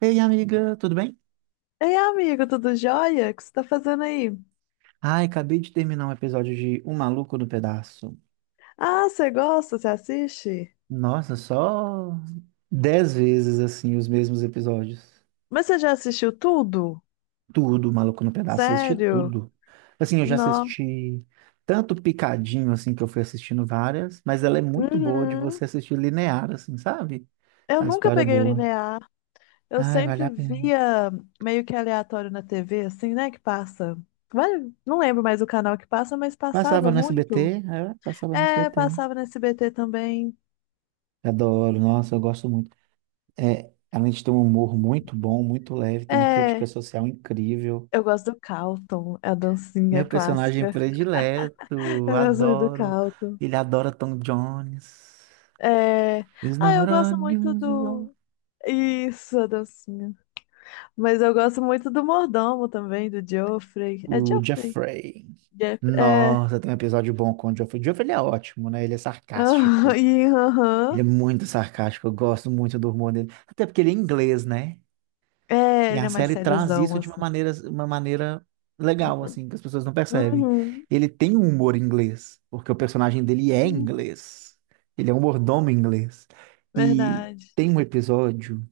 Ei, amiga, tudo bem? Ei, amigo, tudo jóia? O que você tá fazendo aí? Ai, acabei de terminar um episódio de O Maluco no Pedaço. Ah, você gosta? Você assiste? Nossa, só 10 vezes assim os mesmos episódios. Mas você já assistiu tudo? Tudo, Maluco no Pedaço, assisti Sério? tudo. Assim, eu já Não. assisti tanto picadinho assim que eu fui assistindo várias, mas ela é muito boa de Uhum. você assistir linear assim, sabe? Eu A nunca história é peguei boa. linear. Eu Ai, vale sempre a pena. via meio que aleatório na TV, assim, né? Que passa. Não lembro mais o canal que passa, mas Passava passava no SBT, muito. é, passava no É, SBT. passava no SBT também. Adoro, nossa, eu gosto muito. É, além de ter um humor muito bom, muito leve, tem uma crítica É, social incrível. eu gosto do calton é a dancinha Meu personagem clássica. predileto, Eu gosto muito do adoro. calton. Ele adora Tom Jones. É. He's Ah, eu not gosto muito unusual. do. Isso, a dancinha. Mas eu gosto muito do mordomo também, do Geoffrey. É O Geoffrey? Jeffrey. É. Nossa, tem um episódio bom com o Jeffrey. O Jeffrey ele é ótimo, né? Ele é Aham, sarcástico. e Ele é aham. muito sarcástico. Eu gosto muito do humor dele. Até porque ele é inglês, né? É, E ele a é mais série traz sériozão, isso de uma assim. maneira, uma maneira legal, assim, que as pessoas não percebem. Uhum. Ele tem um humor inglês, porque o personagem dele é Hum, inglês. Ele é um mordomo inglês. E verdade. tem um episódio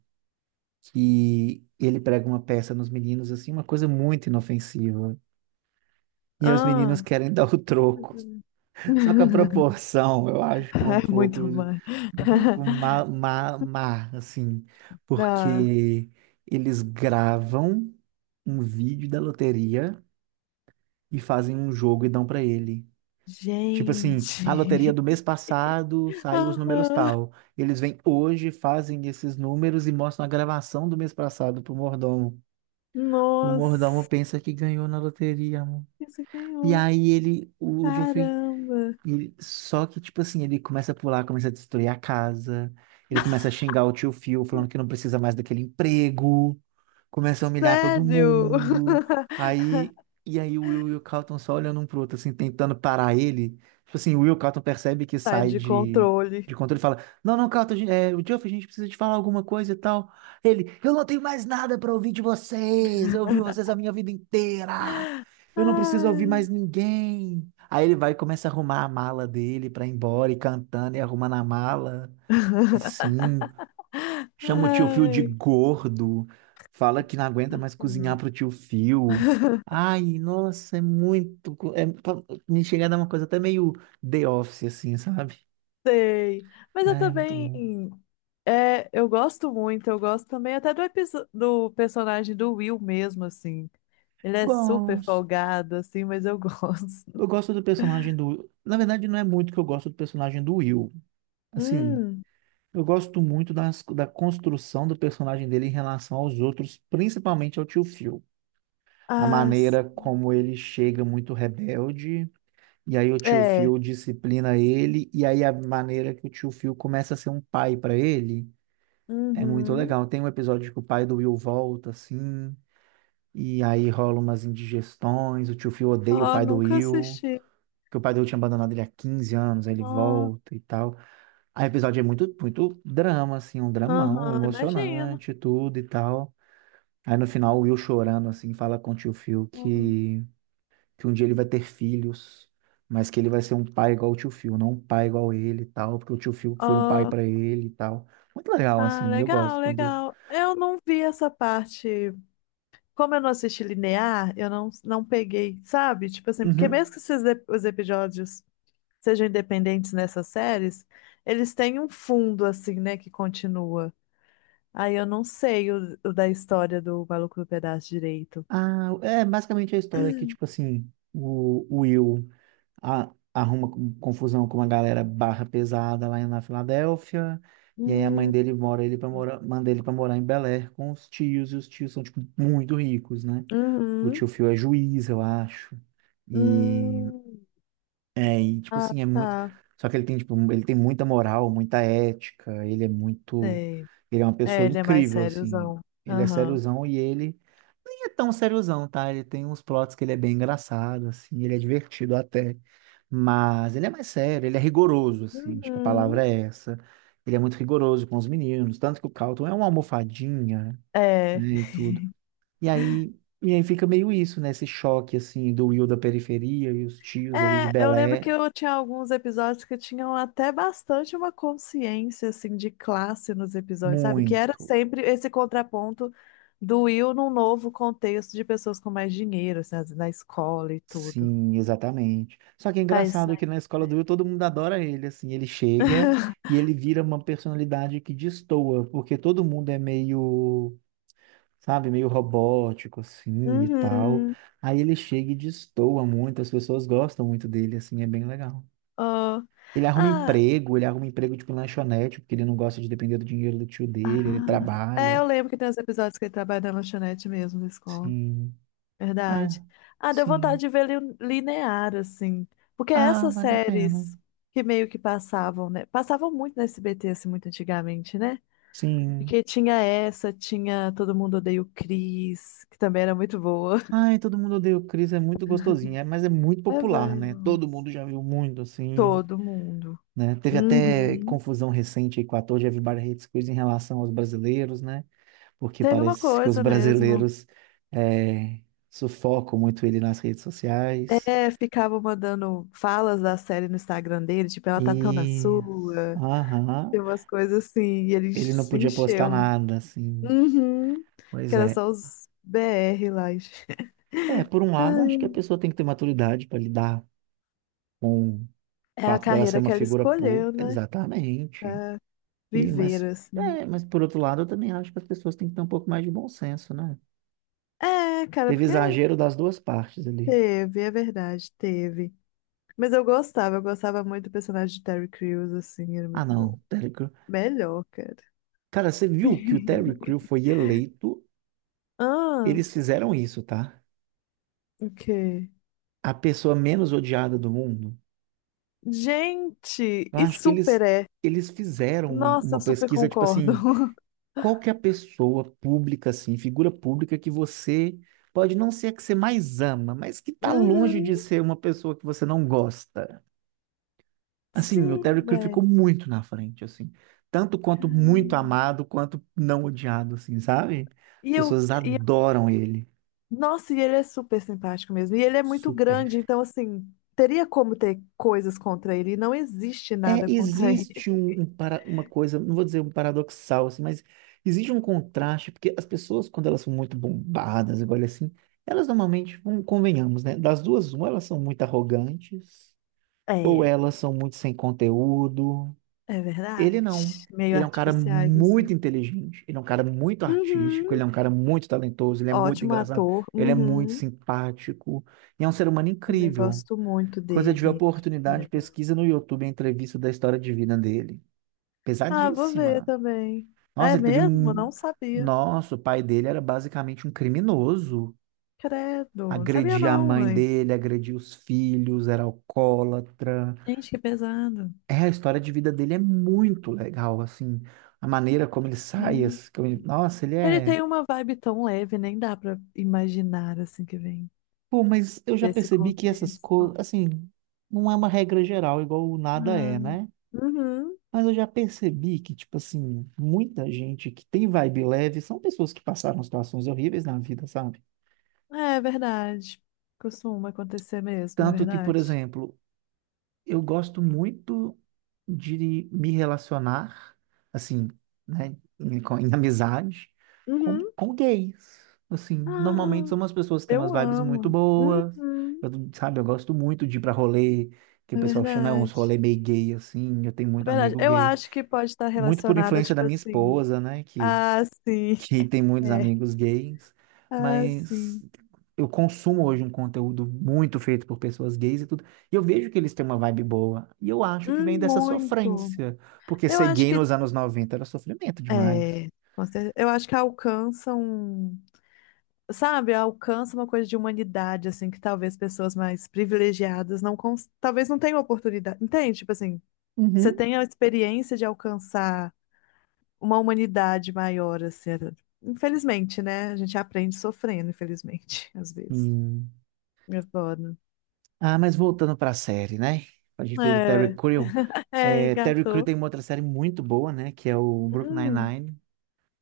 que ele prega uma peça nos meninos, assim, uma coisa muito inofensiva. E os meninos Ah. querem dar o troco. Só que a proporção, eu acho que é um É pouco, muito um mais. pouco má, má, má, assim, Ah, porque eles gravam um vídeo da loteria e fazem um jogo e dão pra ele. Tipo assim, a loteria gente. do mês passado saiu os números Aham. tal. Eles vêm hoje, fazem esses números e mostram a gravação do mês passado pro mordomo. O mordomo Nossa. pensa que ganhou na loteria, amor. Isso E ganhou. aí ele, o Geoffrey. Caramba. E, só que, tipo assim, ele começa a pular, começa a destruir a casa, ele começa a xingar o tio Phil, falando que não precisa mais daquele emprego, começa a humilhar todo Sério? mundo. Aí, e aí o Will e o Carlton só olhando um pro outro, assim, tentando parar ele. Tipo assim, o Will, o Carlton percebe que Sai sai de de, controle. de controle e fala: Não, não, Carlton, é, o Geoff, a gente precisa te falar alguma coisa e tal. Ele: Eu não tenho mais nada pra ouvir de vocês. Eu ouvi vocês a minha vida inteira. Eu não preciso ouvir Ai, mais ninguém. Aí ele vai e começa a arrumar a mala dele pra ir embora e cantando e arrumando a mala. Assim. Chama o tio Phil de ai. gordo, fala que não aguenta mais cozinhar como- pro tio Phil. Ai, nossa, é muito. Me chega a dar uma coisa até meio The Office, assim, sabe? Sei. Mas eu É, muito também. bom. É, eu gosto muito, eu gosto também até do, do personagem do Will mesmo, assim. Ele é super Gosto. folgado, assim, mas eu gosto. Eu gosto do personagem do. Na verdade, não é muito que eu gosto do personagem do Will. Assim, Hum, eu gosto muito da construção do personagem dele em relação aos outros, principalmente ao tio Phil. A as, maneira como ele chega muito rebelde. E aí o tio é. Phil disciplina ele, e aí a maneira que o tio Phil começa a ser um pai para ele é muito Uhum. legal. Tem um episódio que o pai do Will volta, assim, e aí rola umas indigestões, o tio Phil odeia o Ó, pai do nunca Will, assisti. porque o pai do Will tinha abandonado ele há 15 anos, aí ele Ah, volta e tal. Aí o episódio é muito, muito drama, assim, um dramão aham, imagino. emocionante, tudo e tal. Aí no final o Will chorando, assim, fala com o tio Phil Ó, que um dia ele vai ter filhos, mas que ele vai ser um pai igual o tio Phil, não um pai igual ele e tal, porque o tio Phil foi um pai ó, pra ele e tal. Muito legal, ah, assim, eu gosto legal, quando. legal. Eu não vi essa parte. Como eu não assisti linear, eu não peguei, sabe? Tipo assim, porque Uhum. mesmo que esses os episódios sejam independentes nessas séries, eles têm um fundo, assim, né, que continua. Aí eu não sei o da história do Maluco do Pedaço direito. Ah, é basicamente é a história que, tipo assim, o Will arruma confusão com uma galera barra pesada lá na Filadélfia. E aí a mãe Hum, dele mora ele para morar, manda ele para morar em Bel Air com os tios, e os tios são, tipo, muito ricos, né? O uhum, tio Phil é juiz, eu acho. e hum. É, e tipo Ah, assim, é muito. tá, Só que ele tem, tipo, ele tem muita moral, muita ética, ele é muito. sei. Ele é uma É, pessoa ele é mais incrível, assim. sériozão. Ele é Aham. sériozão e ele nem é tão sériozão, tá? Ele tem uns plots que ele é bem engraçado, assim, ele é divertido até. Mas ele é mais sério, ele é rigoroso, assim, acho que a Uhum. palavra é essa. Ele é muito rigoroso com os meninos, tanto que o Carlton é uma almofadinha, É. né, e tudo. E aí, e aí fica meio isso, né? Esse choque, assim, do Will da periferia e os tios ali de É, eu lembro que Belé. eu tinha alguns episódios que tinham até bastante uma consciência, assim, de classe nos episódios, sabe? Que era Muito. sempre esse contraponto do Will num novo contexto de pessoas com mais dinheiro, assim, na escola e tudo. Sim, exatamente. Só que é Ah, isso engraçado aí. que na escola do Will todo mundo adora ele, assim, ele chega e ele vira uma personalidade que destoa, porque todo mundo é meio, sabe, meio robótico, assim, e tal. Uhum. Aí ele chega e destoa muito, as pessoas gostam muito dele, assim, é bem legal. Oh. Ah, Ele arruma emprego, tipo, em lanchonete, porque ele não gosta de depender do dinheiro do tio dele, ele ah. É, trabalha, eu lembro que tem os episódios que ele trabalha na lanchonete mesmo da escola. sim. Verdade. Ah, Ah, deu vontade sim. de ver linear, assim. Porque Ah, essas vale a pena. séries que meio que passavam, né? Passavam muito na SBT, assim, muito antigamente, né? Sim. Porque tinha essa, tinha Todo Mundo Odeia o Chris, que também era muito boa. Ai, todo mundo odeia o Chris, é muito gostosinho, é, mas é muito É popular, bem. né? Bom. Todo mundo já viu muito, assim, Todo mundo. né? Teve até Uhum. confusão recente aí com o ator de Everybody Hates Chris em relação aos brasileiros, né? Porque Teve uma parece que os coisa mesmo. brasileiros é, sufocam muito ele nas redes sociais. É, ficavam mandando falas da série no Instagram dele, tipo, ela tá tão na E... sua. Aham. Tem umas coisas assim, e ele Ele não se podia postar encheu. nada, assim. Uhum. Que Pois era é. só os BR lá. Gente. É, por um lado, acho que a Ai, pessoa tem que ter maturidade para lidar com o é a fato dela ser carreira uma que ela figura escolheu, pública. né? Exatamente. Pra E, viver, mas, assim. mas por outro lado, eu também acho que as pessoas têm que ter um pouco mais de bom senso, né? É, cara, Teve porque exagero das duas partes ali. teve, é verdade, teve. Mas eu gostava muito do personagem de Terry Crews, assim, era Ah, muito bom. não, Terry Crew. Melhor, cara. Cara, você viu que o Terry Crew foi eleito? Ah, Eles fizeram isso, tá? o quê? A pessoa menos odiada do mundo. Gente, Eu e acho que super eles, é. eles fizeram Nossa, uma eu super pesquisa, tipo concordo. assim, qual que é a pessoa pública, assim, figura pública que você pode não ser a que você mais ama, mas que tá Uhum, longe de ser uma pessoa que você não gosta. Assim, o sim, Terry Crews ficou velho. muito na frente, assim. Tanto quanto muito Caramba. amado, quanto não odiado, assim, sabe? E As eu, pessoas e adoram ele. Nossa, e ele é super simpático mesmo. E ele é muito Super. grande, então, assim, teria como ter coisas contra ele. E não existe É, nada contra ele. existe um, um para, uma coisa, não vou dizer um paradoxal, assim, mas existe um contraste, porque as pessoas, quando elas são muito bombadas, agora assim, elas normalmente, convenhamos, né? Das duas, uma, elas são muito arrogantes, ou É, elas são muito sem conteúdo. é Ele verdade. não. Meio Ele é um cara artificiais, assim. muito inteligente, ele é um cara muito artístico, ele Uhum. é um cara muito talentoso, ele é muito Ótimo engraçado, ator. ele é muito Uhum. simpático, e é um ser humano Também incrível. gosto muito Quando você tiver dele. Acho que é oportunidade, legal. pesquisa no YouTube a entrevista da história de vida dele. Ah, vou ver Pesadíssima. também. Nossa, É ele teve mesmo? Não um... sabia. Nossa, o pai dele era basicamente um criminoso. Credo. Não sabia, Agredia a não, mãe mãe. dele, agredia os filhos, era alcoólatra. Gente, que pesado. É, a história de vida dele é muito legal, assim, a maneira como ele sai, Sim. Nossa, ele Ele é... tem uma vibe tão leve, nem dá pra imaginar assim que vem. Pô, mas eu já Desse percebi que essas coisas, contexto. assim, não é uma regra geral, igual o nada Ah, é, né? uhum. Mas eu já percebi que, tipo assim, muita gente que tem vibe leve são pessoas que passaram situações horríveis na vida, sabe? É é verdade. Costuma acontecer mesmo, é Tanto que, por verdade. exemplo, eu gosto muito de me relacionar, assim, né, em, em amizade, Uhum. com gays. Assim, normalmente Ah, são umas pessoas que têm umas eu vibes muito amo. boas. Uhum. Eu, sabe, eu gosto muito de ir pra rolê, que o É pessoal chama, né, uns verdade. rolê meio gay, assim. Eu tenho muito É verdade. amigo Eu gay. acho que pode estar Muito por relacionada, influência da tipo minha assim. esposa, né, que Ah, sim. que tem muitos É. amigos gays, Ah, mas sim. eu consumo hoje um conteúdo muito feito por pessoas gays e tudo, e eu vejo que eles têm uma vibe boa, e eu acho que vem dessa Muito. sofrência, porque Eu ser acho gay que. nos anos 90 era sofrimento demais. É. Eu acho que alcançam. Sabe, alcança uma coisa de humanidade, assim, que talvez pessoas mais privilegiadas não, talvez não tenham oportunidade, entende? Tipo assim, você Uhum. tem a experiência de alcançar uma humanidade maior, assim, é, infelizmente, né? A gente aprende sofrendo, infelizmente, às vezes. Hum. É foda. Ah, mas voltando para a série, né? A gente falou do Terry É, Crew. é, É, Terry Crew gato. tem uma outra série muito boa, né? Que é o Brooklyn Hum, Nine-Nine.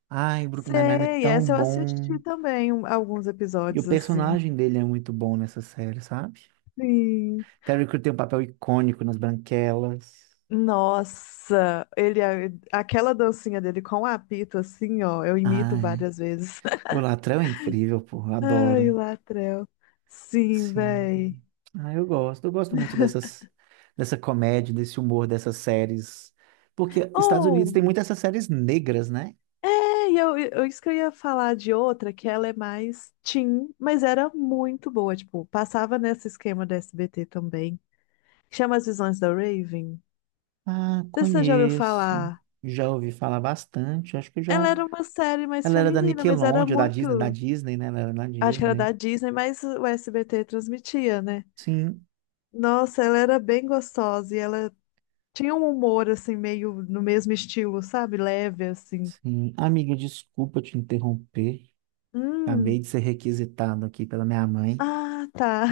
Ai, Brooklyn Nine-Nine é sei, tão essa eu assisti bom. também alguns E o episódios, assim. personagem dele é muito bom nessa série, sabe? Sim. Terry Crews tem um papel icônico nas Branquelas. Nossa, ele é, aquela dancinha dele com o apito assim, ó, eu imito Ai, várias vezes. o Latrell é incrível, pô, eu Ai, o adoro. Latrell. Sim, véi. Sim. Ah, eu gosto. Eu gosto muito dessas, dessa comédia, desse humor, dessas séries. Porque Estados Unidos Oh, tem muitas essas séries negras, né? é, e eu, isso que eu ia falar de outra, que ela é mais teen, mas era muito boa, tipo, passava nesse esquema da SBT também. Chama As Visões da Raven. Ah, Não sei se você já ouviu conheço. falar. Já ouvi falar bastante. Acho que já. Ela era uma série mais Ela era da feminina, mas era Nickelodeon, da muito, Disney, né? Ela era da acho que era da Disney. Disney, mas o SBT transmitia, né? Sim, Nossa, ela era bem gostosa e ela tinha um humor assim meio no mesmo estilo, sabe? Leve assim. sim. Amiga, desculpa te interromper. Hum. Acabei de ser requisitado aqui pela minha mãe. Ah, tá.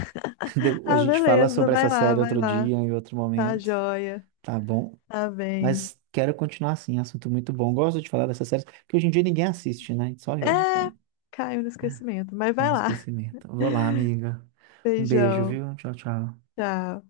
A Ah, gente fala beleza. sobre essa Vai lá, série vai outro lá. dia, em outro Tá momento, joia. tá bom? Tá bem. Mas quero continuar assim, assunto muito bom. Gosto de falar dessa série, porque hoje em dia ninguém assiste, né? Só eu. É, Então, caiu no esquecimento, mas para vai não lá. esquecimento. Vou lá, amiga. Um beijo, Beijão. viu? Tchau, tchau. Tchau.